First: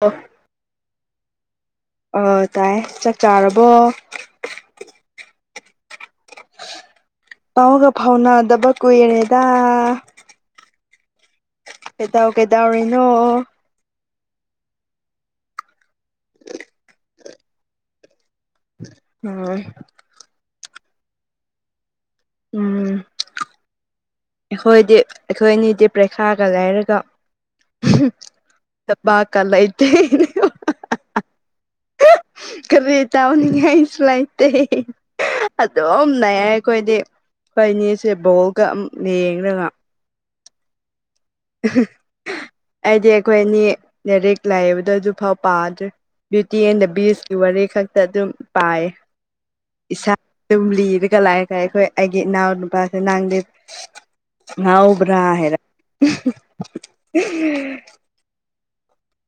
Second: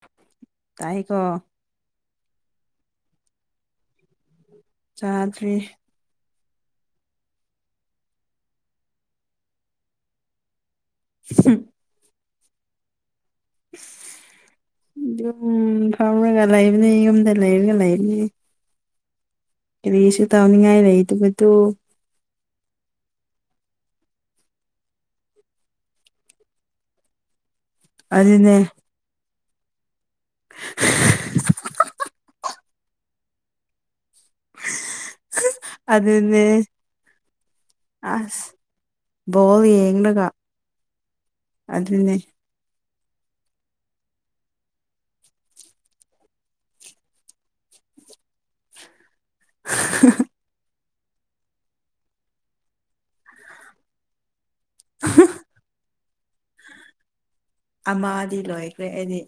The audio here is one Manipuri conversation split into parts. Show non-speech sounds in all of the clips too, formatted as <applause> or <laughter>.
ꯑꯣ ꯇꯥꯏ ꯀꯣ ꯑ ꯇꯥꯏ ꯆꯥꯛ ꯆꯥꯔꯕꯣ ꯆꯥꯗ꯭ꯔꯤ ꯄꯥꯎꯒ ꯐꯥꯎꯅꯗꯕ ꯀꯨꯏꯔꯦꯗꯥ ꯁ ꯀ‌ꯦꯗꯧ ꯀꯦꯗꯧꯔꯤꯅꯣ ꯑꯣ ꯑꯗꯨꯝ ꯐꯝꯔꯒ ꯂꯩꯕꯅꯦ ꯌꯨꯝꯗ ꯂꯩꯔꯒ ꯂꯩꯕꯅꯦ ꯑꯝ ꯀꯔꯤꯁꯨ ꯇꯧꯅꯤꯡꯉꯥꯏ ꯂꯩꯇꯕꯗꯨ ꯎꯝ ꯑꯩꯈꯣꯏꯗꯤ ꯑꯩꯈꯣꯏ ꯑꯅꯤꯗꯤ ꯄ꯭ꯔꯤꯈꯥꯒ ꯂꯩꯥꯔꯒ ꯑꯗꯨꯅꯦ ꯊꯕꯛꯒ ꯂꯨꯇꯦ <unintelligible> <unintelligible> ꯀꯔꯤ ꯇꯥꯎꯅꯤꯡꯉꯥꯏꯁꯨ ꯂꯩꯥꯇꯦ ꯑꯗꯨꯝ ꯑꯗꯨꯅꯦ ꯂꯩꯔꯦ ꯑꯩꯈꯣꯏꯗꯤ ꯍꯣꯏ ꯏꯅꯦꯁꯦ ꯑꯁ ꯕꯣꯜꯒ ꯑꯃꯨꯛ ꯕꯣꯜ ꯂꯦꯡꯂꯒ ꯌꯦꯡꯂꯒ ꯑꯗꯨꯅꯦ ꯑꯩꯗꯤ ꯑꯩꯈꯣꯏ ꯑꯅꯤ ꯂꯥꯏꯔꯤꯛ ꯂꯥꯏꯕꯗꯣ ꯑꯗꯨ ꯐꯥꯎ ꯄꯥꯗ꯭ꯔꯦ ꯕ꯭ꯌꯨꯇꯤ ꯑꯦꯟ ꯗ ꯕꯤꯁꯀꯤ ꯋꯥꯔꯤ ꯈꯛꯇ ꯑꯗꯨꯝ ꯄꯥꯏ ꯏꯁꯥ ꯑꯗꯨꯝ ꯂꯤꯔꯒ ꯂꯥꯛꯑꯒ ꯑꯩꯈꯣꯏ ꯑꯩꯒꯤ ꯏꯅꯥꯎ ꯅꯨꯄꯥꯁꯦ ꯅꯪꯗꯤ ꯉꯥꯎꯕ꯭ꯔꯥ ꯍꯥꯏꯔ ꯑꯃꯗꯤ ꯂꯣꯏꯈ꯭ꯔꯦ ꯑꯩꯗꯤ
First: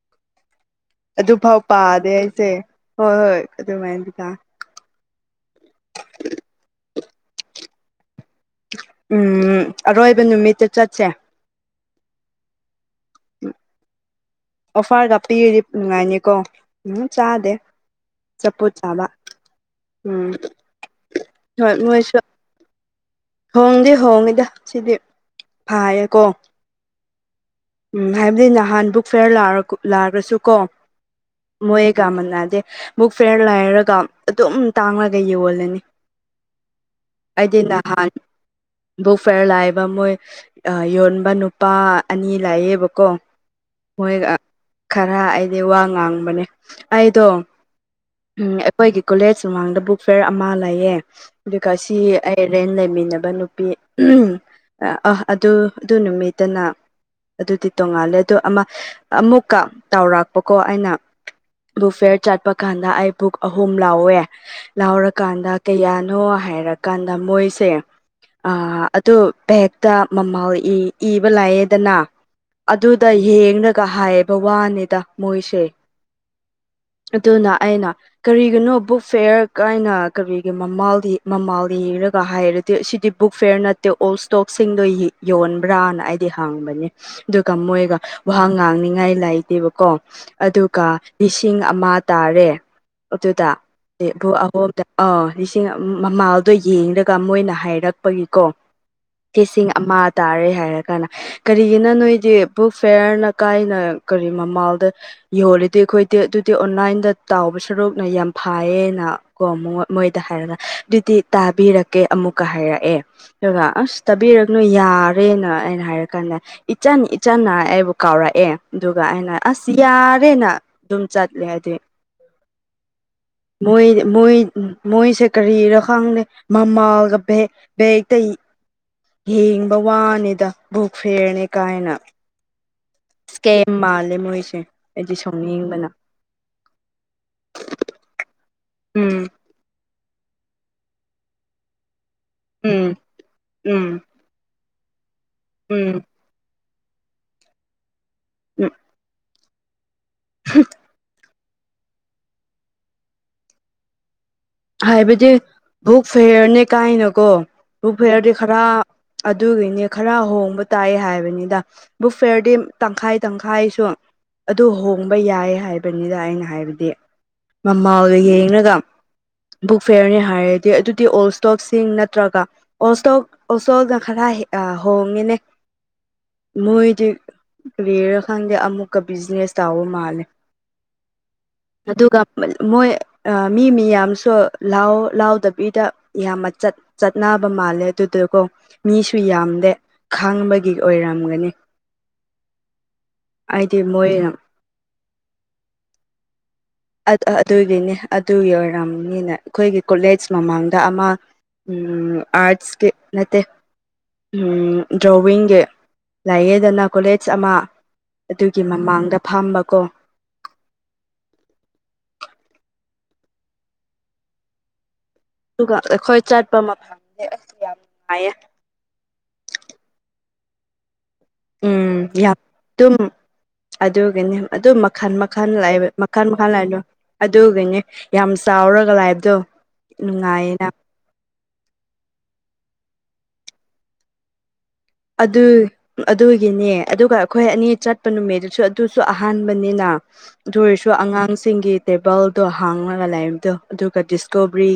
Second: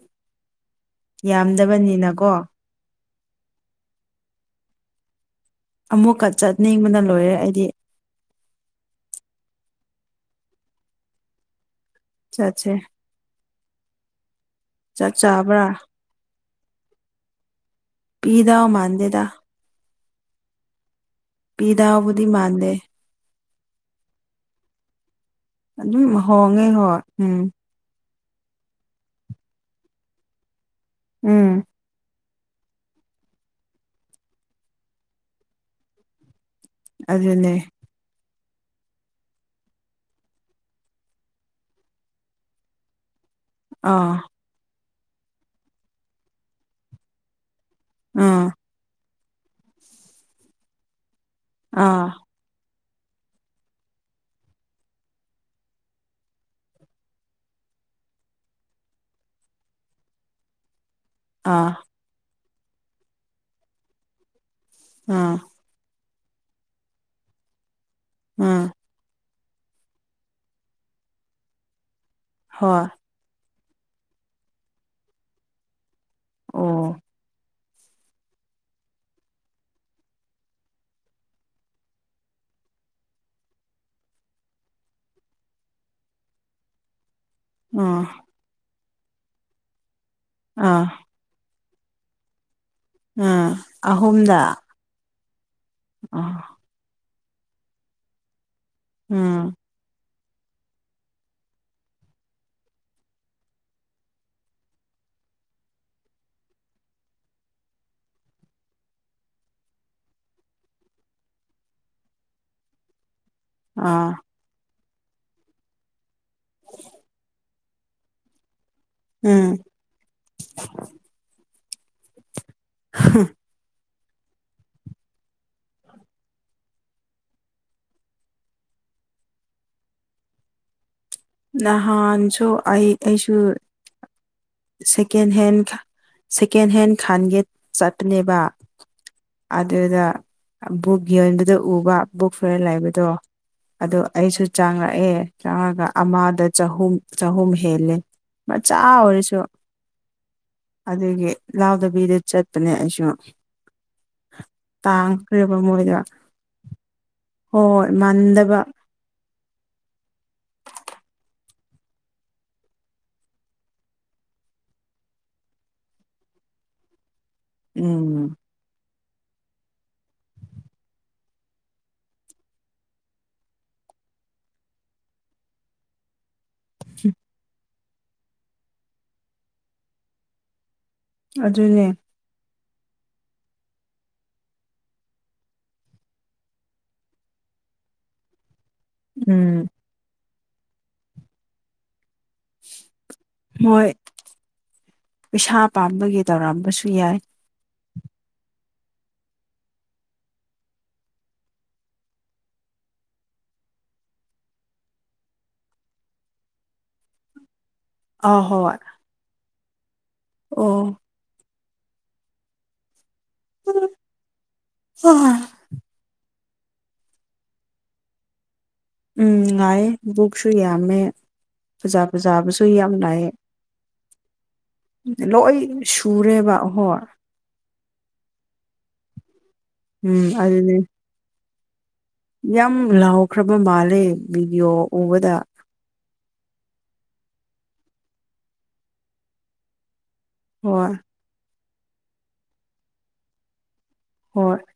ꯑꯗꯨꯐꯥꯎ ꯄꯥꯗꯦ ꯌꯥꯝꯗꯕꯅꯤꯅꯀꯣ ꯑꯩꯁꯦ ꯍꯣꯏ ꯍꯣꯏ ꯑꯗꯨꯃꯥꯏꯅꯗꯤ ꯑꯃꯨꯛꯀ ꯆꯠꯅꯤꯡꯕꯅ ꯂꯣꯏꯔꯦ ꯑꯩꯗꯤ ꯎꯝ ꯑꯔꯣꯏꯕ ꯅꯨꯃꯤꯠꯇ ꯆꯠꯁꯦ ꯆꯠꯁꯦ ꯆꯥꯛ ꯑꯣꯐꯥꯔꯒ ꯄꯤꯔꯗꯤ ꯆꯥꯕ꯭ꯔꯥ ꯅꯨꯡꯉꯥꯏꯅꯤꯀꯣ ꯎꯝ ꯆꯥꯗꯦ ꯄꯤꯗꯥꯎ ꯆꯥꯝꯐꯨꯠ ꯆꯥꯕ ꯃꯥꯟꯗꯦꯗ ꯎꯝ ꯍꯣꯏ ꯃꯣꯏꯁꯨ ꯄꯤꯗꯧꯕꯨꯗꯤ ꯃꯥꯥꯟꯗꯦ ꯍꯣꯡꯗꯤ ꯍꯣꯡꯉꯤꯗ ꯁꯤꯗꯤ ꯑꯗꯨꯝ ꯐꯥꯌꯦꯀꯣ ꯍꯣꯡꯉꯦ ꯍꯣꯏ ꯎꯝ ꯎꯝ ꯍꯥꯏꯕꯗꯤ ꯅꯍꯥꯟ ꯕꯨꯛ ꯐꯤꯌꯥꯔ ꯂꯥꯛꯑꯁꯨ ꯀꯣ ꯎꯝ ꯃꯣꯏꯒ ꯃꯅꯥꯗꯦ ꯃꯕꯨꯛ ꯐꯤꯌꯥꯔ ꯂꯥꯏꯔꯒ ꯑꯗꯨꯝ ꯇꯥꯡꯂꯒ ꯌꯣꯜꯂꯅꯤ ꯑꯗꯨꯅꯦ ꯑꯩꯗꯤ ꯅꯍꯥꯟ ꯕꯨꯛ ꯐꯤꯌꯥꯔ ꯂꯩꯕ ꯃꯣꯏ ꯌꯣꯟꯕ ꯅꯨꯄꯥ ꯑꯅꯤ ꯂꯥꯛꯌꯦꯕꯀꯣ ꯑꯥ ꯃꯣꯏꯒ ꯈꯔ ꯑꯩꯗꯤ ꯋꯥ ꯉꯥꯡꯕꯅꯦ ꯑꯩꯗꯣ ꯑꯥ ꯎꯝ ꯑꯩꯈꯣꯏꯒꯤ ꯀꯣꯂꯦꯖ ꯃꯨꯃꯥꯡꯗ ꯕꯨꯛ ꯐꯤꯌꯥꯔ ꯑꯃ ꯂꯩꯌꯦ ꯑꯗꯨꯒ ꯁꯤ ꯑꯥ ꯔꯦꯟ ꯂꯩꯃꯤꯟꯅꯕ ꯅꯨꯄꯤ ꯑ ꯑꯗꯨ ꯑꯗꯨ ꯅꯨꯃꯤꯠꯇꯅ ꯑꯗꯨꯗꯤ ꯇꯣꯡꯉꯥꯜꯂꯦ ꯑꯗꯣ ꯑꯃ ꯑꯃꯨꯛꯀ ꯇꯧꯔꯥꯛꯄꯀꯣ ꯑꯩꯅ ꯑꯥ ꯐꯤꯌꯥꯔ ꯆꯠꯄ ꯀꯥꯟꯗ ꯑꯩ ꯕꯨꯛ ꯑꯍꯨꯝ ꯂꯥꯎꯋꯦ ꯑꯥ ꯂꯥꯎꯔꯀꯥꯟꯗ ꯀꯌꯥꯅꯣ ꯍꯥꯏꯔꯀꯥꯟꯗ ꯃꯣꯏꯁꯦ ꯑꯥ ꯑꯗꯨ ꯕꯦꯛꯇ ꯃꯃꯥꯜ ꯏꯕ ꯂꯩꯑꯦꯗꯅ ꯍꯣꯏ ꯑꯗꯨꯗ ꯌꯦꯡꯂꯒ ꯍꯥꯏꯌꯦꯕ ꯋꯥꯅꯤꯗ ꯃꯣꯏꯁꯦ ꯑꯣ ꯑꯗꯨꯅ ꯑꯩꯅ ꯀꯔꯤꯒꯤꯅꯣ ꯕꯨꯛ ꯐꯦꯌꯥꯔ ꯀꯥꯏꯅ ꯀꯔꯤꯒꯤ ꯃꯃꯥꯜ ꯃꯃꯥꯜ ꯢꯔꯒ ꯍꯥꯏꯔ ꯁꯤꯗꯤ ꯕꯨꯛ ꯐꯤꯌꯥꯔ ꯅꯠꯇꯦ ꯑꯣꯜ ꯏꯁꯇꯣꯛꯁꯤꯡꯗꯣ ꯌꯣꯟꯕ꯭ꯔꯥꯅ ꯑꯩꯗꯤ ꯍꯥꯡꯕꯅꯦ ꯑꯗꯨꯒ ꯃꯣꯏꯒ ꯑꯥ ꯋꯥ ꯉꯥꯡꯅꯤꯉꯥꯏ ꯂꯩꯥꯏꯇꯦꯕꯀꯣ ꯑꯥ ꯑꯗꯨꯒ ꯂꯤꯁꯤꯡ ꯑꯃ ꯇꯥꯔꯦ ꯑꯥ ꯑꯗꯨꯗ <unintelligible> ꯑꯍꯨꯝꯗ <unintelligible> ꯑꯥ ꯂꯤꯁꯤꯡ ꯑꯥ ꯃꯃꯜꯗꯣ ꯌꯦꯡꯂꯒ ꯃꯣꯏꯅ ꯍꯥꯏꯔꯛꯄꯒꯤꯀꯣ ꯎꯝ ꯂꯤꯁꯤꯡ ꯑꯃ ꯇꯥꯔꯦ ꯍꯥꯏꯔꯀꯥꯟꯗ ꯀꯔꯤ ꯀꯔꯤꯒꯤꯅꯣ ꯅꯣꯏꯗꯤ ꯕꯨꯛ ꯐꯤꯌꯥꯔꯅ ꯀꯥꯏꯅ ꯀꯔꯤ ꯃꯃꯜꯗꯣ ꯌꯣꯜꯂꯤꯗꯤ ꯑꯩꯈꯣꯏꯗꯤ ꯑꯗꯨꯗꯤ ꯑꯣꯟꯂꯥꯏꯟꯗ ꯇꯥꯎꯕ ꯁꯔꯨꯛꯅ ꯌꯥꯝ ꯐꯥꯏꯌꯦꯅ ꯀꯣ ꯃꯣꯏꯗ ꯍꯥꯏꯔꯒ ꯑꯗꯨꯗꯤ ꯇꯥꯕꯤꯔꯛꯀꯦ ꯑꯃꯨꯛꯀ ꯍꯥꯏꯔꯛꯑꯦ ꯔꯒ ꯑꯁ ꯑꯥ ꯇꯥꯕꯤꯔꯛꯅꯨ ꯌꯥꯔꯦꯅ ꯑꯩꯅ ꯍꯥꯏꯔꯒꯥꯟꯗ ꯏꯆꯥꯟ ꯏꯆꯥꯟꯅ ꯑꯩꯕꯨ ꯀꯥꯎꯔꯛꯑꯦ ꯑꯗꯨꯒ ꯑꯩꯅ ꯎꯝ ꯑꯁ ꯌꯥꯔꯦꯅ ꯑꯗꯨꯝ ꯆꯠꯂꯦ ꯑꯩꯗꯤ ꯃꯣꯏ ꯃꯣꯏ ꯃꯣꯏꯁꯦ ꯀꯔꯤꯔ ꯈꯪꯗꯦ ꯃꯃꯥꯒ ꯕꯦꯛ ꯕꯦꯛꯇ ꯍꯦꯡꯕ ꯋꯥꯅꯤꯗ ꯕꯨꯛ ꯐꯤꯌꯥꯔꯅꯤ ꯅꯍꯥꯟꯁꯨ ꯑꯩ ꯑꯩꯁꯨ ꯃꯥꯂꯦ ꯃꯣꯏꯁꯦ ꯑꯩꯗꯤ ꯁꯦꯀꯦꯟ ꯍꯦꯟ ꯁꯥꯎꯅꯤꯡꯕꯅ ꯁꯦꯀꯦꯟ ꯍꯦꯟ ꯈꯥꯟꯒꯦ ꯆꯠꯄꯅꯦꯕ ꯎꯝ ꯑꯗꯨꯗ ꯕꯨꯛ ꯌꯣꯟꯕꯗ ꯎꯕ ꯕꯨꯛ ꯐꯤꯌꯥꯔ ꯎꯝ ꯂꯩꯕꯗꯣ ꯎꯝ ꯑꯗꯣ ꯑꯩꯁꯨ ꯆꯥꯡꯉꯛꯑꯦ ꯆꯥꯉꯒ ꯎꯝ ꯑꯃꯗ ꯆꯍꯨꯝ ꯆꯍꯨꯝ ꯍꯦꯜꯂꯦ ꯃꯆꯥ ꯑꯣꯏꯔꯁꯨ ꯍꯨꯝ ꯑꯗꯨꯒꯤ ꯂꯥꯎꯗꯕꯤꯗ ꯆꯠꯄꯅꯦ ꯑꯩꯁꯨ ꯍꯥꯏꯕꯗꯤ ꯇꯥꯡꯈ꯭ꯔꯦꯕ ꯃꯣꯏꯗ ꯕꯨꯛ ꯐꯤꯌꯥꯔꯅꯦ ꯀꯥꯏꯅꯀꯣ ꯍꯣꯏ ꯕꯨꯛ ꯐꯤꯌꯥꯔꯗꯤ ꯃꯥꯟꯗꯕ ꯈꯔ ꯑꯗꯨꯒꯤꯅꯦ ꯈꯔ ꯍꯣꯡꯕ ꯇꯥꯏ ꯍꯥꯏꯕꯅꯤꯗ ꯕꯨꯛ ꯐꯤꯌꯔꯗꯤ ꯇꯪꯈꯥꯏ ꯇꯪꯈꯥꯏꯁꯨ ꯑꯗꯨ ꯍꯣꯡꯕ ꯌꯥꯏ ꯍꯥꯏꯕꯅꯤꯗ ꯑꯩꯅ ꯍꯥꯏꯕꯗꯤ ꯃꯃꯥꯜꯒ ꯎꯝ ꯌꯦꯡꯉꯒ ꯕꯨꯛ ꯐꯤꯌꯥꯔꯅꯤ ꯍꯥꯏꯔꯗꯤ ꯑꯗꯨꯗꯤ ꯑꯣꯜ ꯏꯁꯇꯣꯞꯁꯤꯡ ꯅꯠꯇ꯭ꯔꯒ ꯑꯣꯜ ꯢ꯭ꯁꯇꯣꯛ ꯑꯣꯜ ꯢ꯭ꯁꯇꯣꯛ ꯈꯔ ꯑꯥ ꯍꯣꯡꯉꯦꯅꯦ ꯃꯣꯏꯗꯤ ꯀꯔꯤꯔ ꯈꯪꯗꯦ ꯑꯃꯨꯛꯀ ꯕꯤꯖꯤꯅꯦꯁ ꯇꯥꯎꯕ ꯃꯥꯜꯂꯦ ꯑꯗꯨꯅꯦ ꯑꯗꯨꯒ ꯃꯣꯏ ꯃꯤ ꯃꯤꯌꯥꯝ ꯗꯣ ꯂꯥꯎ ꯂꯥꯎꯗꯕꯤꯗ ꯌꯥꯝꯅ ꯆꯠ ꯆꯠꯅꯕ ꯃꯥꯜꯂꯦ ꯑꯗꯨꯗꯨꯀꯣ ꯃꯤꯁꯨ ꯎꯝ ꯌꯥꯝꯗꯦ ꯈꯪꯕꯒꯤ ꯑꯣꯏꯔꯝꯒꯅꯤ ꯑꯩꯗꯤ ꯃꯣꯏ ꯃꯣꯏꯅ ꯄꯩꯁꯥ ꯄꯥꯝꯕꯒꯤ ꯇꯧꯔꯝꯕꯁꯨ ꯌꯥꯏ ꯑꯗꯨꯒꯤꯅꯤ ꯑꯗꯨꯒꯤ ꯑꯣꯏꯔꯝꯅꯤ ꯒꯤꯅ ꯑꯩꯈꯣꯏꯒꯤ ꯀꯣꯂꯦꯖ ꯃꯃꯥꯡꯗ ꯑꯃ ꯑꯥꯔꯠꯁꯀꯤ ꯅꯠꯇꯦ ꯗ꯭ꯔꯣꯋꯤꯡꯒꯤ ꯂꯥꯏꯌꯦꯗꯅ ꯀꯣꯂꯦꯖ ꯑꯃ ꯑꯥ ꯑꯗꯨꯒꯤ ꯍꯣꯏ ꯃꯃꯥꯡꯗ ꯐꯝꯕꯀꯣ ꯑꯣ ꯍ ꯍ <inaudible> ꯑꯗꯨꯒ ꯑꯩꯈꯣꯏ ꯆꯠꯄ ꯃꯐꯝꯁꯦ ꯑꯩꯁ ꯌꯥꯝ ꯅꯨꯡꯉꯥꯏꯌꯦ ꯎꯝ ꯉꯥꯏꯌꯦ ꯕꯨꯛꯁꯨ ꯌꯥꯝꯃꯦ ꯐꯖ ꯎꯝ ꯌꯥꯝ ꯐꯖꯕꯁꯨ ꯌꯥꯝ ꯑꯗꯨꯝ ꯂꯩ ꯑꯗꯨꯒꯤꯅꯤ ꯑꯗꯨ ꯃꯈꯜ ꯃꯈꯜ ꯂꯩꯑꯦꯕ ꯃꯈꯜ ꯃꯈꯜ ꯁꯨꯔꯦꯕ ꯂꯩꯗꯣ ꯍꯣꯏ ꯑꯗꯨꯒꯤꯅꯦ ꯌꯥꯝ ꯆꯥꯎꯔꯒ ꯂꯥꯏꯕꯗꯣ ꯎꯝ ꯅꯨꯡꯉꯥꯏꯌꯦꯅ ꯑꯗꯨꯅꯦ ꯌꯥꯝ ꯂꯥꯎꯈ꯭ꯔꯕ ꯃꯥꯜꯂꯦ ꯚꯤꯗꯤꯑꯣ ꯎꯕꯗ ꯑꯗꯨ ꯑꯗꯨꯒꯤꯅꯦ ꯑꯗꯨꯒ ꯑꯩꯈꯣꯏ ꯑꯅꯤ ꯆꯠꯄ ꯅꯨꯃꯤꯠꯇꯁꯨ ꯑꯗꯨꯁꯨ ꯑꯍꯥꯟꯕꯅꯤꯅ ꯑꯗꯨ ꯑꯣꯏꯔꯁꯨ ꯍꯣꯏ ꯑꯉꯥꯡꯁꯤꯡꯒꯤ ꯇꯦꯕꯜꯗꯣ ꯍꯥꯡꯉꯒ ꯂꯩꯕꯗꯣ ꯑꯗꯨꯒ ꯍꯣꯏ ꯗꯤꯁꯀꯣꯕꯔꯤ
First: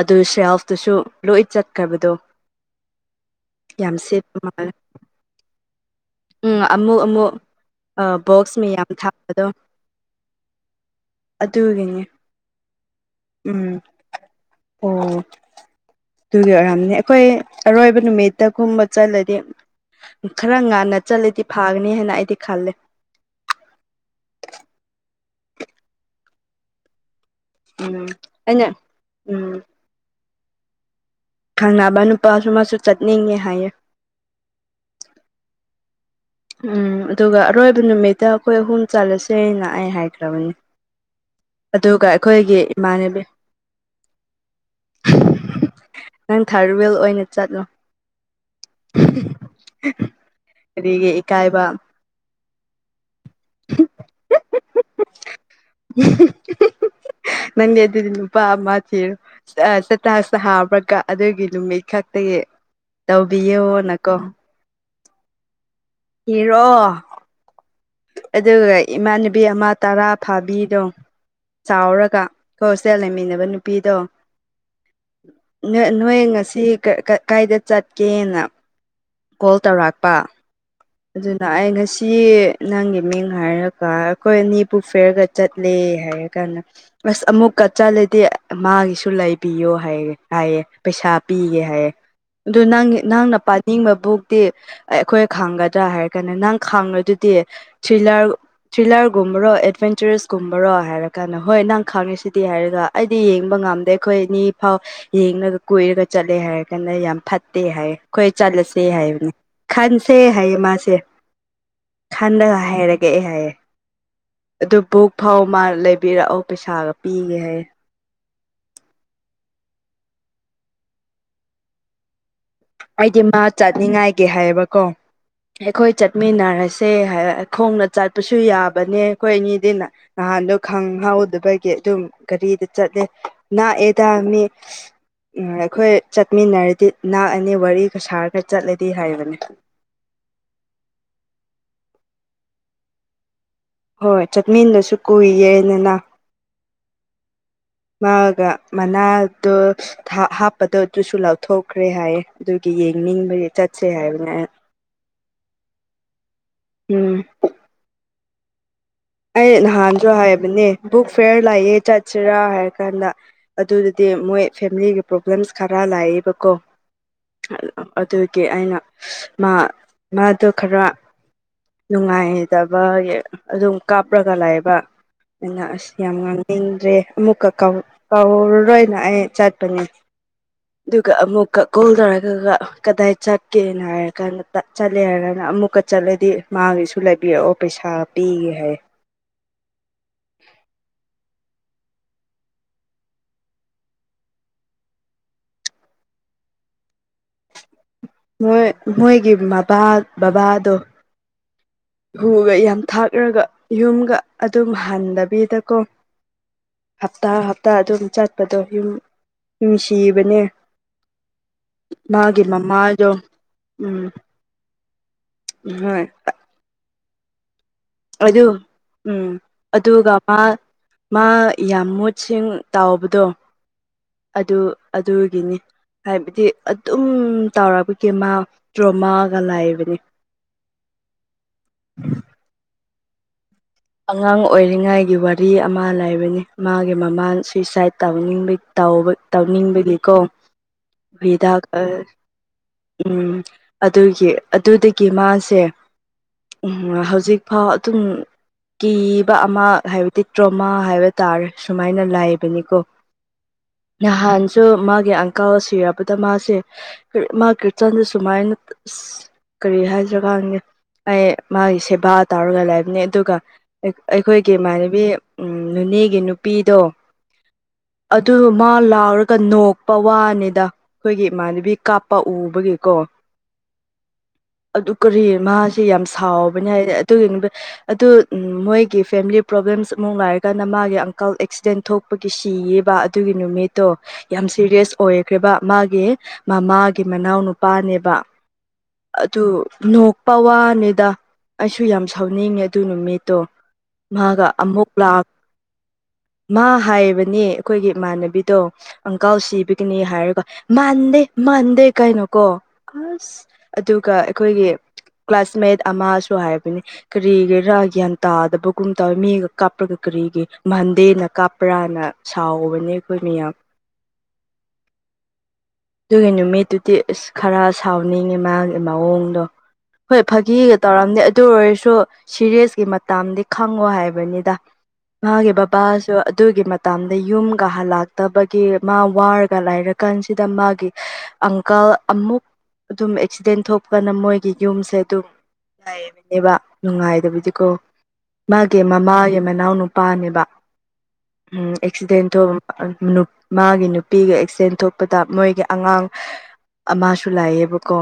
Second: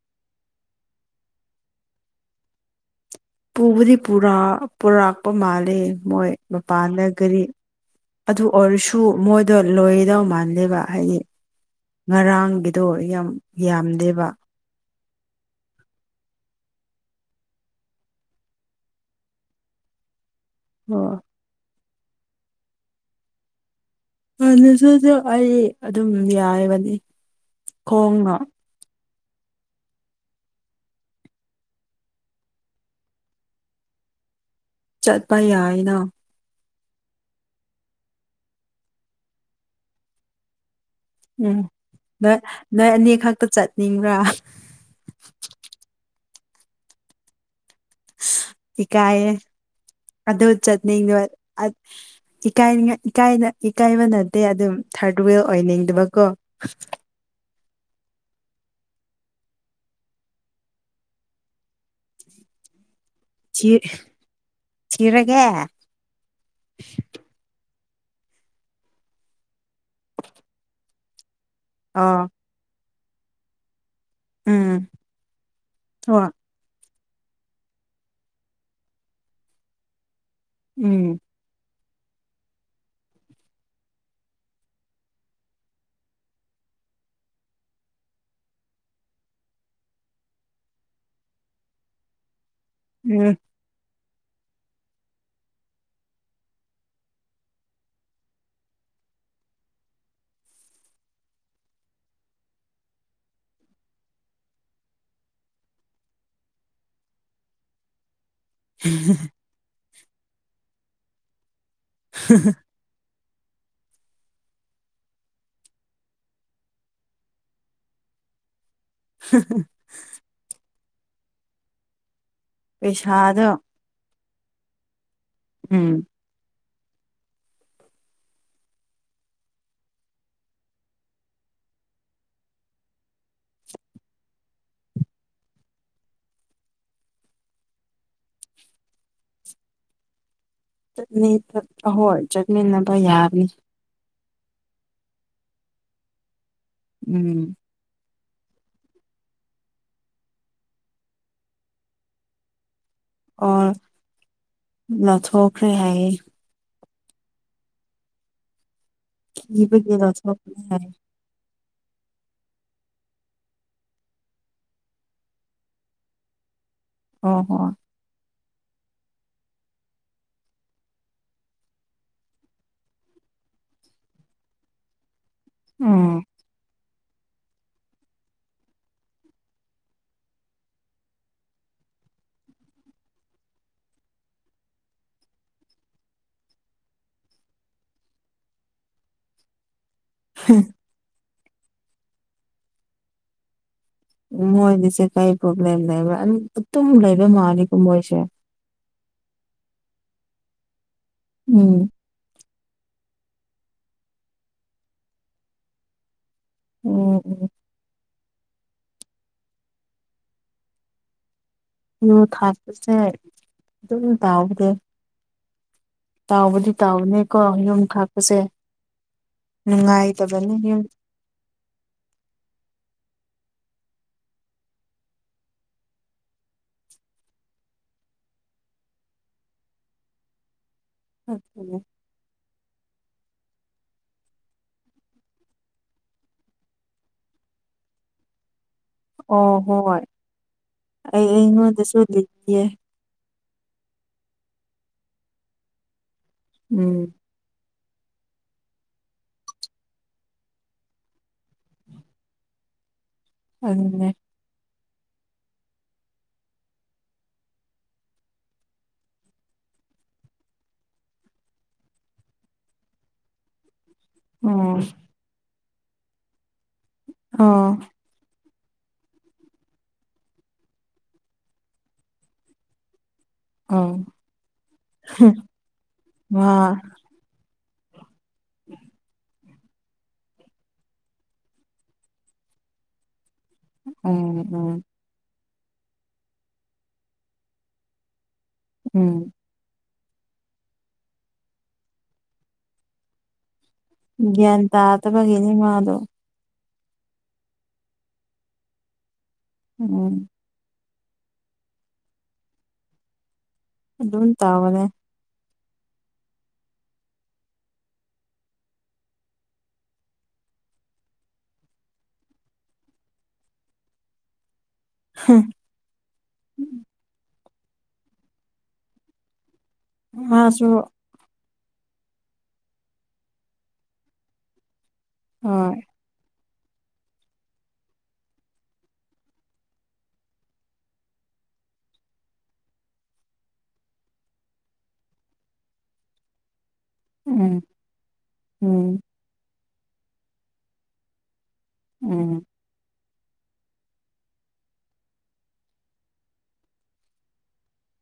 ꯑꯗꯨ ꯁꯦꯞꯇꯨꯁꯨ ꯂꯣꯏ ꯆꯠꯈ꯭ꯔꯕꯗꯣ ꯄꯨꯕꯨꯗꯤ ꯌꯥꯝ ꯄꯨꯔꯥ ꯁꯦꯠꯄ ꯃꯥꯜꯂꯦ ꯄꯨꯔꯛꯄ ꯃꯥꯂꯦ ꯃꯣꯏ ꯎꯝ ꯑꯃꯨꯛ ꯃꯄꯥꯟꯗ ꯑꯃꯨꯛ ꯀꯔꯤ ꯑ ꯑꯗꯨ ꯕꯣꯛꯁ ꯃꯌꯥꯝ ꯑꯣꯏꯔꯁꯨ ꯊꯥꯕꯗꯣ ꯃꯣꯏꯗꯣ ꯂꯣꯏꯗꯧ ꯃꯥꯜꯗꯦꯕ ꯍꯥꯏꯗꯤ ꯑꯗꯨꯒꯤꯅꯦ ꯉꯔꯥꯡꯒꯤꯗꯣ ꯌꯥꯝ ꯌꯥꯝꯗꯦꯕ ꯑꯣ ꯑꯗꯨꯒꯤ ꯑꯣꯏꯔꯝꯅꯤ ꯑꯩꯈꯣꯏ ꯑꯔꯣꯏꯕ ꯅꯨꯃꯤꯠ ꯇꯒꯨꯝꯕ ꯆꯠꯂꯗꯤ ꯈꯔ ꯉꯥꯟꯅ ꯑꯣ ꯆꯠꯂꯗꯤ ꯐꯥꯒꯅꯤ ꯍꯥꯏꯅ ꯑꯩꯗꯤ ꯈꯜꯂꯦ ꯍꯟꯅꯁꯨꯗꯨꯝ ꯑꯩ ꯑꯗꯨꯝ ꯌꯥꯔꯤꯕꯅꯤ ꯎꯝ ꯑꯩꯅ ꯎꯝ ꯈꯪꯅꯕ ꯅꯨꯄꯥꯁꯨ ꯃꯥꯁꯨ ꯆꯠꯅꯤꯡꯉꯦ ꯍꯥꯏꯌꯦ ꯆꯠꯄ ꯌꯥꯏꯅ ꯎꯝ ꯑꯗꯨꯒ ꯑꯔꯣꯏꯕ ꯅꯨꯃꯤꯠꯇ ꯑꯩꯈꯣꯏ ꯑꯍꯨꯝ ꯆꯠꯂꯁꯦꯅ ꯑꯩ ꯍꯥꯏꯈ꯭ꯔꯕꯅꯤ ꯎꯝ ꯑꯗꯨꯒ ꯅꯣꯏ ꯑꯩꯈꯣꯏꯒꯤ ꯅꯣꯏ ꯑꯅꯤ ꯏꯃꯥꯟꯅꯕꯤ ꯈꯛꯇ ꯆꯠꯅꯤꯡꯕ꯭ꯔꯥ ꯅꯪ ꯊꯥꯔ ꯋꯦꯜ ꯑꯣꯏꯅ ꯆꯠꯂꯣ ꯏꯀꯥꯏꯍꯦ ꯑꯗꯣ ꯀꯔꯤꯒꯤ ꯆꯠꯅꯤꯡꯕ ꯏꯀꯥꯏꯕ <unintelligible> ꯥꯏꯀꯥꯏꯅꯤꯡ ꯏꯀꯥꯏꯅ ꯏꯀꯥꯏꯕ ꯅꯠꯇꯦ ꯑꯗꯨꯝ ꯊꯥ꯭ꯔꯗ ꯋꯤꯜ ꯑꯣꯏꯅꯤꯡꯗꯕꯀꯣ ꯅꯪꯒꯤ ꯑꯗꯨꯗꯤ ꯅꯨꯄꯥ ꯑꯃ ꯊꯤꯔꯣ ꯁꯇꯦꯇꯁꯇ ꯍꯥꯕ꯭ꯔ <unintelligible> ꯑꯗꯨꯒꯤ ꯅꯨꯃꯤꯠ ꯈꯛꯇꯒꯤ ꯊꯤ ꯇꯧꯕꯤꯌꯣꯅꯀꯣ ꯊꯤꯔꯒꯦ ꯊꯤꯔꯣ ꯑꯗꯨꯒ ꯏꯃꯥꯟꯅꯕꯤ ꯑꯃ ꯇꯔꯥ ꯐꯥꯕꯤꯗꯣ ꯆꯥꯎꯔꯒ ꯑꯣ ꯈꯣꯏ ꯍꯣꯁꯇꯦꯜ ꯂꯩꯃꯤꯟꯅꯕ ꯅꯨꯄꯤꯗꯣ ꯎꯝ ꯅꯣꯏ ꯅꯣꯏ ꯍꯣꯏ ꯉꯁꯤ ꯀ ꯀ ꯀꯥꯏꯗ ꯆꯠꯀꯦꯅ ꯀꯣꯜ ꯇꯧꯔꯛꯄ ꯎꯝ ꯑꯗꯨꯅ ꯑꯩ ꯉꯁꯤ ꯅꯪꯒꯤ ꯃꯤꯡ ꯍꯥꯏꯔꯒ ꯑꯩꯈꯣꯏ ꯑꯅꯤ ꯕꯨꯛ ꯐꯦꯌꯔꯒ ꯆꯠꯂꯦ ꯍꯥꯏꯔ ꯀꯥꯟꯗ ꯑ꯭ꯁ ꯑꯃꯨꯛꯀ ꯆꯠꯂꯗꯤ ꯃꯥꯒꯤꯁꯨ ꯂꯩꯕꯤꯌꯣ ꯍꯥꯏꯌꯦ ꯍꯥꯏꯌꯦ ꯄꯩꯁꯥ ꯄꯤꯒꯦ ꯍꯥꯏꯌꯦ ꯑꯗꯨ ꯅꯪ ꯎꯝ ꯅꯪꯅ ꯄꯥꯅꯤꯡꯕ ꯕꯨꯛꯇꯤ ꯑꯩꯈꯣꯏ ꯈꯥꯡꯒ ꯑ <unintelligible> ꯍꯥꯏꯔ ꯀꯥꯟꯗ ꯅꯪ ꯈꯥꯡꯉꯗꯨꯗꯤ ꯊ꯭ꯔꯤꯂꯔ ꯊ꯭ꯔꯤꯜꯂꯔꯒꯨꯝꯕꯔꯣ ꯑꯦꯗꯚꯦꯟꯆꯔꯁꯀꯨꯝꯕꯔꯣ ꯍꯥꯏꯔ ꯀꯥꯟꯗ ꯍꯣꯏ ꯅꯪ ꯈꯥꯡꯉꯤ ꯁꯤꯗꯤ ꯍꯥꯏꯔꯒ ꯑꯩꯗꯤ ꯌꯦꯡꯕ ꯉꯝꯗꯦ ꯑꯩꯈꯣꯏ ꯅꯤ ꯐꯥꯎ ꯌꯦꯡꯂꯒ ꯀꯣꯏꯔꯒ ꯆꯠꯂꯦ ꯍꯥꯏꯔ ꯀꯥꯟꯗ ꯌꯥꯝ ꯐꯠꯇꯦ ꯍꯥꯏꯌꯦ ꯑꯩꯈꯣꯏ ꯆꯠꯂꯁꯦ ꯍꯥꯏꯕꯅꯦ ꯈꯟꯁꯦ ꯍꯥꯏꯌꯦ ꯃꯥꯁꯦ ꯈꯟꯂꯒ ꯍꯥꯏꯔꯛ ꯀꯦ ꯍꯥꯏꯌꯦ ꯑꯗꯨ ꯕꯨꯛ ꯐꯥꯎ ꯃꯥ ꯂꯩꯕꯤꯔꯛꯑꯣ ꯄꯩꯁꯥꯒ ꯄꯤꯒꯦ ꯍꯥꯏꯌꯦ ꯑꯩꯗꯤ ꯃꯥ ꯄꯩꯁꯥꯗꯣ ꯆꯠꯅꯤꯡꯉꯥꯏꯒꯤ ꯍꯥꯏꯌꯦꯕꯀꯣ ꯎꯝ ꯑꯩꯈꯣꯏ ꯆꯠ ꯃꯤꯟꯅꯔꯁꯦ ꯈꯣꯡꯅ ꯆꯠꯄꯁꯨ ꯌꯥꯕꯅꯦ ꯑꯩꯈꯣꯏ ꯑꯅꯤꯗꯤꯅ ꯅꯍꯥꯟꯗꯣ ꯈꯪꯍꯧꯗꯕꯒꯤ ꯑꯗꯨꯝ ꯒꯥꯔꯤꯗ ꯆꯠꯂꯦ ꯅꯥꯛꯑꯦꯗ ꯃꯤ ꯎꯝ ꯑꯩꯈꯣꯏ ꯆꯠꯃꯤꯟꯅꯔꯗꯤ ꯅꯥꯛꯑꯅꯤ ꯋꯥꯔꯤꯒ ꯁꯥꯔꯒ ꯆꯠꯂꯗꯤ ꯍꯥꯏꯕꯅꯦ ꯆꯠꯅꯤ <unintelligible> ꯑ ꯍꯣꯏ ꯆꯠꯃꯤꯟꯅꯕ ꯌꯥꯕꯅꯤ ꯍꯣꯏ ꯆꯠꯃꯤꯟꯅꯁꯨ ꯀꯨꯏꯌꯦꯅꯅ ꯎꯝ ꯃꯥꯒ ꯃꯅꯥꯗꯣ <unintelligible> ꯍꯥꯞꯄꯗꯣ ꯑꯗꯨꯁꯨ ꯂꯧꯊꯣꯛꯈ꯭ꯔꯦ ꯍꯥꯏꯌꯦ ꯑꯗꯨꯒꯤ ꯌꯦꯡꯅꯤꯡꯕꯒꯤ ꯑꯣ ꯆꯠꯁꯦ ꯍꯥꯏꯕꯅꯦ ꯑꯩ ꯂꯧꯊꯣꯛꯈ꯭ꯔꯦ ꯍꯥꯏꯌꯦ ꯎꯝ ꯑꯩ ꯀꯤꯕꯒꯤ ꯅꯍꯥꯟꯁꯨ ꯂꯧꯊꯣꯛꯈ꯭ꯔꯦ ꯍꯥꯏꯕꯅꯦ ꯍꯥꯏꯌꯦ ꯕꯨꯛ ꯐꯤꯌꯔ ꯂꯩꯌꯦ ꯆꯠꯁꯤꯔꯥ ꯍꯥꯏꯔ ꯀꯥꯟꯗ ꯑꯗꯨꯗꯗꯤ ꯃꯣꯏ ꯐꯦꯃꯤꯂꯤꯒꯤ ꯄ꯭ꯔꯣꯕ꯭ꯂꯦꯝꯁ ꯈꯔ ꯂꯩꯑꯦꯕꯀꯣ ꯑꯣ ꯍꯣ ꯑꯗꯨꯒꯤ ꯑꯩꯅ ꯃꯥ ꯃꯥꯗꯣ ꯈꯔ ꯅꯨꯡꯉꯥꯏꯇꯕꯒꯤ ꯑꯗꯨꯝ ꯀꯥꯞꯔꯒ ꯂꯩꯕ ꯑꯩꯅ ꯑꯁ ꯎꯝ ꯌꯥꯝ ꯉꯥꯡꯅꯤꯡꯗ꯭ꯔꯦ ꯑꯃꯨꯛꯀ ꯀꯥꯎꯔꯔꯣꯢꯅ ꯑꯩꯅ ꯆꯥꯠꯄꯅꯤ ꯑꯗꯨꯒ ꯑꯃꯨꯛꯀ ꯀꯣꯜ ꯇꯧꯔꯒꯒ ꯀꯗꯥꯏ ꯆꯠꯀꯦꯅ ꯍꯥꯏꯔꯀꯥꯟꯗ ꯆꯠꯂꯦ ꯍꯥꯏꯔꯒꯅ ꯑꯃꯨꯛꯀ ꯆꯠꯂꯗꯤ ꯃꯥꯒꯤꯁꯨ ꯂꯩꯕꯤꯔꯛꯑꯣ ꯄꯩꯁꯥ ꯄꯤꯒꯦ ꯍꯥꯏꯌꯦ ꯍꯨꯝ ꯃꯣꯏꯒꯤꯁꯦ ꯀꯩ ꯄ꯭ꯔꯣꯕꯂꯦꯝ ꯑꯗꯨꯝ ꯂꯩꯕ ꯃꯥꯂꯦꯒꯣ ꯃꯣꯏꯁꯦ ꯃꯣꯏ ꯃꯣꯏꯒꯤ ꯃꯄꯥ ꯕꯕꯥꯗꯣ ꯎꯝ ꯌꯨꯒ ꯌꯥꯝ ꯊꯥꯛꯂꯒ ꯌꯨꯝꯒ ꯑꯗꯨꯝ ꯍꯟꯗꯕꯤꯗꯀꯣ ꯎꯝ ꯍꯞꯇꯥ ꯎꯝ ꯍꯞꯇꯥ ꯑꯗꯨꯝ ꯆꯠꯄꯗꯣ ꯌꯨꯝ ꯅꯨꯡꯁꯤꯕꯅꯦ ꯌꯨ ꯃꯥꯒꯤ ꯃꯃꯥꯗꯣ ꯎꯝ ꯅꯕꯥꯗꯨ ꯍꯣꯏ ꯇꯥꯎꯕꯗꯤ ꯇꯥꯎꯕꯅꯦꯀꯣ ꯌꯨꯝꯈꯥꯛ ꯑꯗꯨ ꯎꯝ ꯑꯗꯨꯒ ꯃꯥ ꯌꯨꯝ ꯃꯥ ꯌꯥꯝ ꯃꯨꯠꯁꯤꯡ ꯇꯥꯎꯕꯗꯣ ꯑꯗꯨ ꯑꯗꯨꯒꯤꯅꯤ ꯍꯥꯏꯕꯗꯤ ꯑꯗꯨꯝ ꯇꯧꯔꯛꯄꯒꯤ ꯃꯥ ꯗ꯭ꯔꯣꯃꯥꯒ ꯂꯩꯕꯅꯤ <inaudible> ꯎꯃꯦ <inaudible> ꯑꯉꯥꯡ ꯑꯣꯏꯔꯤꯉꯥꯏꯒꯤ ꯋꯥꯔꯤ ꯑꯃ ꯂꯩꯕꯅꯤ ꯃꯥꯒꯤ ꯃꯃꯥ ꯁꯨꯏꯁꯥꯏꯠ ꯇꯧꯅꯤꯡꯕꯒꯤ ꯇꯧꯕ ꯑꯣ ꯍꯣꯏ ꯇꯧꯅꯤꯡꯕꯒꯤꯀꯣ ꯑꯩ ꯍꯤꯗꯥꯛ ꯑꯩꯉꯣꯟꯗꯁꯨ ꯂꯤꯕꯤꯌꯦ ꯎꯝ ꯑꯗꯨꯒꯤ ꯑꯗꯨꯗꯒꯤ ꯃꯥꯁꯦ ꯎꯝ ꯍꯧꯖꯤꯛ ꯐꯥꯎ ꯑꯗꯨꯝ ꯀꯤꯕ ꯑꯃ ꯍꯥꯏꯕꯗꯤ ꯇ꯭ꯔꯣꯃꯥ ꯍꯥꯏꯕ ꯇꯥꯔꯦ ꯁꯨꯃꯥꯏꯅ ꯂꯥꯏꯕꯅꯤꯀꯣ ꯑꯗꯨꯅꯦ ꯅꯍꯥꯟ ꯁꯨ ꯃꯥꯒꯤ ꯑꯪꯀꯥꯜ ꯁꯤꯔꯕꯗ ꯃꯥꯁꯦ ꯃꯥ ꯀ꯭ꯔꯤꯆꯟꯗ ꯁꯨꯃꯥꯏꯅ ꯀꯔꯤ ꯍꯥꯏꯁꯤꯔꯥ ꯈꯪꯗꯦ ꯑꯩ ꯃꯥꯒꯤ ꯁꯦꯕꯥ ꯇꯧꯔꯒ ꯂꯩꯕꯅꯦ ꯑꯗꯨꯒ ꯑꯩꯈꯣꯏꯒꯤ ꯎꯝ ꯏꯃꯥꯟꯅꯕꯤ ꯅꯦꯅꯦꯒꯤ ꯅꯨꯄꯤꯗꯣ ꯑꯥ ꯑꯗꯨ ꯃꯥ ꯂꯥꯛꯑꯒ ꯅꯣꯛꯄ ꯋꯥꯅꯤꯗ ꯑꯩꯈꯣꯏꯒꯤ ꯏꯃꯥꯟꯅꯕꯤ ꯀꯥꯞꯄ ꯎꯕꯒꯤꯀꯣ ꯑꯣ ꯑꯗꯨ ꯀꯔꯤ ꯃꯥꯁꯦ ꯌꯥꯝ ꯃꯥ ꯁꯥꯎꯕꯅꯤ ꯍꯥꯏꯗꯤ ꯑꯗꯨꯒꯤ ꯅꯨꯃꯤꯠ ꯑꯗꯨ ꯎꯝ ꯃꯣꯏꯒꯤ ꯐꯦꯃꯤꯂꯤ ꯄ꯭ꯔꯣꯕ꯭ꯂꯦꯝꯁ ꯑꯃꯨꯛ ꯂꯩꯔꯒꯥꯟꯗ ꯃꯥꯒꯤ ꯑꯪꯀꯜ ꯑꯦꯛꯁꯤꯗꯦꯟ ꯊꯣꯛꯄꯒꯤ ꯁꯤꯌꯦꯕ ꯑꯗꯨꯒꯤ ꯅꯨꯃꯤꯠ ꯇꯣ ꯎꯝ ꯌꯥꯝ ꯎꯝ ꯁꯦꯔꯤꯌꯁ ꯑꯣꯏꯈ꯭ꯔꯦꯕ ꯃꯥꯒꯤ ꯃꯃꯥꯒꯤ ꯃꯅꯥꯎ ꯅꯨꯄꯥꯅꯦꯕ ꯎꯝ ꯑꯗꯨ ꯅꯣꯛꯄ ꯋꯥꯅꯤꯗ ꯑꯩꯁꯨ ꯌꯥꯝ ꯁꯥꯎꯅꯤꯡꯉꯦ ꯑꯗꯨ ꯅꯨꯃꯤꯠꯇꯣ ꯃꯥꯒ ꯒ꯭ꯌꯥꯟ ꯑꯃꯨꯛ ꯂꯥꯎ ꯇꯥꯕꯒꯤꯅꯤ ꯃꯥꯗꯣ ꯃꯥ ꯍꯥꯏꯕꯅꯤ ꯑꯩꯈꯣꯏꯒꯤ ꯏꯃꯥꯟꯅꯕꯤꯗꯣ ꯑꯪꯀꯥꯜ ꯁꯤꯕꯒꯤꯅꯤ ꯎꯝ ꯍꯥꯏꯔꯒ ꯃꯥꯟꯗꯦ ꯃꯥꯟꯗꯦ ꯀꯩꯅꯣ ꯀꯣ ꯑꯁ ꯑꯗꯨꯒ ꯑꯗꯨꯝ ꯑꯩꯈꯣꯏꯒꯤ ꯇꯧꯕꯅꯦ ꯀ꯭ꯂꯥꯁꯃꯦꯠ ꯑꯃꯁꯨ ꯍꯥꯏꯕꯅꯤ ꯀꯔꯤꯒꯤꯔꯥ ꯒ꯭ꯌꯥꯟ ꯇꯥꯗꯕꯒꯨꯝ ꯇꯧꯋꯦ ꯃꯤꯒ ꯀꯥꯞꯔꯒ ꯀꯔꯤꯒꯤ ꯃꯥꯟꯗꯦꯅ ꯀꯥꯞꯄ꯭ꯔꯥꯅ ꯁꯥꯎꯕꯅꯦ ꯑꯩꯈꯣꯏ ꯃꯤꯌꯥꯝ <inaudible> ꯍꯨꯡ ꯑꯗꯨꯒꯤ ꯅꯨꯃꯤꯠꯇꯨꯗꯤ ꯑ꯭ꯁ ꯈꯔ ꯁꯥꯎꯅꯤꯡꯉꯦ ꯃꯥꯒꯤ ꯃꯑꯣꯡꯗꯣ ꯍꯣꯏ ꯃꯥꯁꯨ ꯐꯥꯒꯤꯒ ꯇꯧꯔꯝꯅꯤ ꯑꯗꯨ ꯑꯣꯏꯔꯁꯨ ꯁꯤꯔꯤꯌ꯭ꯁꯀꯤ ꯥ ꯇꯝꯗꯤ ꯈꯪꯉꯣ ꯍꯥꯏꯕꯅꯤꯗ ꯃꯥꯒꯤ ꯍꯣꯏ ꯕꯕꯥ ꯑꯗꯨꯒꯤ ꯃꯇꯝꯗ ꯌꯨꯝꯒ ꯍꯜꯂꯛꯇꯕꯒꯤ ꯃꯥ ꯋꯥꯔꯒ ꯂꯥꯏꯔꯀꯥꯟꯁꯤꯗ ꯃꯥꯒꯤ ꯑꯪꯀꯜ ꯑꯃꯨꯛ ꯑꯗꯨꯝ ꯑꯦꯛꯁꯤꯗꯦꯟ ꯊꯣꯛꯇꯅ ꯃꯣꯏꯒꯤ ꯌꯨꯝꯁꯦ ꯑꯗꯨꯝ ꯅꯨꯡꯥꯏꯌꯦꯕꯅꯦꯕ <unintelligible> ꯎꯝ ꯅꯨꯡꯉꯥꯏꯗꯕꯗꯤꯀꯣ ꯃꯥꯒꯤ ꯎꯝ ꯃꯃꯥꯒꯤ ꯃꯅꯥꯎ ꯅꯨꯄꯥꯅꯦꯕ ꯎꯝ ꯑꯦꯛꯁꯤꯗꯦꯟ ꯎꯝ ꯊꯣꯛ ꯅꯨꯞ ꯃꯥꯒꯤ ꯅꯨꯄꯤꯒ ꯑꯦꯛꯁꯤꯗꯦꯟ ꯊꯣꯛꯄꯗ ꯃꯣꯏꯒꯤ ꯑꯉꯥꯡ ꯑꯃꯁꯨ ꯂꯩꯌꯦꯕꯀꯣ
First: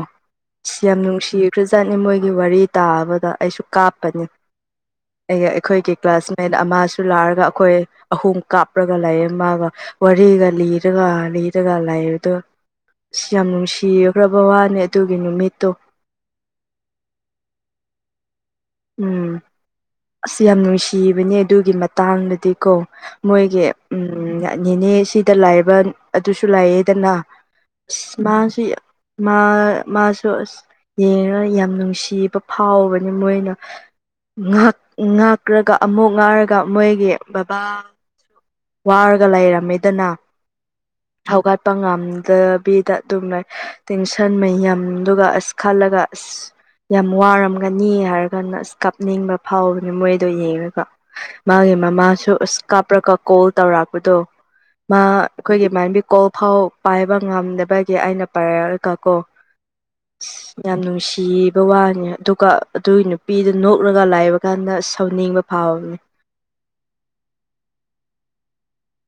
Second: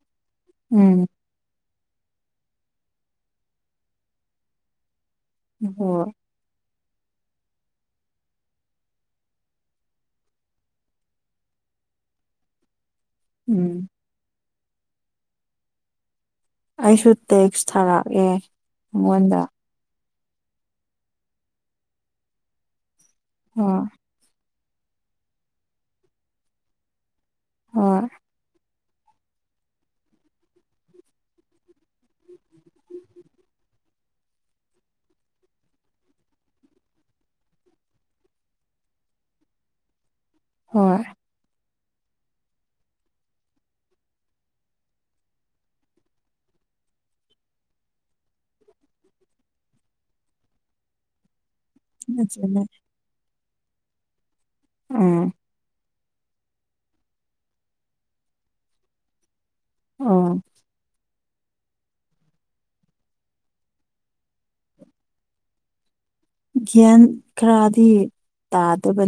ꯑ꯭ꯁ ꯎꯝ ꯌꯥꯝ ꯅꯨꯡꯁꯤꯈ꯭ꯔꯖꯥꯠꯅꯤ ꯃꯣꯏꯒꯤ ꯋꯥꯔꯤ ꯇꯥꯕꯗ ꯑꯩꯁꯨ ꯀꯥꯞꯄꯅꯤ ꯑꯩ ꯑꯩꯈꯣꯏꯒꯤ ꯍꯣꯏ ꯀ꯭ꯂꯥꯁꯃꯦꯠ ꯑꯃꯁꯨ ꯂꯥꯛꯑꯒ ꯑꯩꯈꯣꯏ ꯑꯍꯨꯝ ꯀꯥꯞꯔꯒ ꯂꯩꯌꯦ ꯃꯥꯒ ꯋꯥꯔꯤꯒ ꯂꯤꯔꯒ ꯂꯤꯔꯒ ꯂꯩꯕꯗꯨ ꯑ꯭ꯁ ꯌꯥꯝ ꯎꯝ ꯅꯨꯡꯁꯤꯒ꯭ꯔꯕ ꯋꯥꯅꯦ ꯑꯗꯨꯒꯤ ꯅꯨꯃꯤꯠꯇꯨ ꯑꯩꯁꯨ ꯇꯦꯛꯁ ꯊꯥꯔꯛꯑꯦ ꯎꯝ ꯃꯉꯣꯟꯗ ꯑ꯭ꯁ ꯌꯥꯝ ꯅꯨꯡꯁꯤꯕꯅꯦ ꯑꯗꯨꯒꯤ ꯃꯇꯥꯡꯗꯗꯤꯀꯣ ꯃꯣꯏꯒꯤ ꯍꯣꯏ ꯎꯝ ꯅꯤꯅꯦ ꯁꯤꯗ ꯂꯥꯏꯕ ꯑꯗꯨꯁꯨ ꯂꯥꯏꯑꯦꯗꯅ ꯍꯣꯏ ꯃꯥꯁꯤ <unintelligible> ꯃꯥ ꯃꯥꯁꯨ ꯑ꯭ꯁ ꯌꯦꯡꯔ ꯌꯥꯝ ꯅꯨꯡꯁꯤꯕ ꯐꯥꯎꯕꯅꯦ ꯃꯣꯏꯅ ꯉꯥꯛ ꯉꯥꯛꯔꯒ ꯑꯃꯨꯛ ꯉꯥꯏꯔꯒ ꯃꯣꯏꯒꯤ ꯕꯕꯥ ꯋꯥꯔꯒ ꯂꯩꯔꯝꯃꯤꯗꯅ ꯍꯣꯏ ꯍꯧꯒꯠꯄ ꯉꯝꯗꯕꯤꯗ ꯑꯗꯨꯝ ꯂꯩ ꯇꯦꯟꯁꯟ ꯃꯌꯥꯝꯗꯨꯒ ꯑꯁ ꯈꯜꯂꯒ ꯑꯁ ꯌꯥꯝ ꯋꯥꯔꯝꯒꯅꯤ ꯍꯥꯏꯔ ꯑ꯭ꯁ ꯀꯞꯅꯤꯡꯕ ꯐꯥꯎꯕꯅꯦ ꯃꯣꯏꯗꯣ ꯌꯦꯡꯔꯒ ꯃꯥꯒꯤ ꯃꯃꯥꯁꯨ ꯑꯁ ꯑꯗꯨꯅꯦ ꯀꯞꯔꯒ ꯀꯣꯜ ꯇꯧꯔꯛꯄꯗꯣ ꯃꯥ ꯎꯝ ꯑꯩꯈꯣꯏꯒꯤꯕꯤ <unintelligible> ꯀꯣꯜ ꯐꯥꯎ ꯄꯥꯏꯕ ꯉꯝꯗꯕꯒꯤ ꯑꯩꯅ ꯄꯥꯏꯔꯒꯀꯣ ꯎꯝ ꯑ꯭ꯁ ꯌꯥꯝ ꯅꯨꯡꯁꯤꯕ ꯋꯥꯅꯦ ꯑꯗꯨꯒ ꯑꯗꯨꯏ ꯅ <unintelligible> ꯄꯤꯗꯨ ꯅꯣꯛꯔꯒ ꯂꯩꯕ ꯀꯥꯟꯗ ꯁꯥꯎꯅꯤꯡꯕ ꯐꯥꯎꯕꯅꯤ ꯒ꯭ꯌꯥꯟ ꯈꯔꯗꯤ ꯇꯥꯗꯕꯅꯤ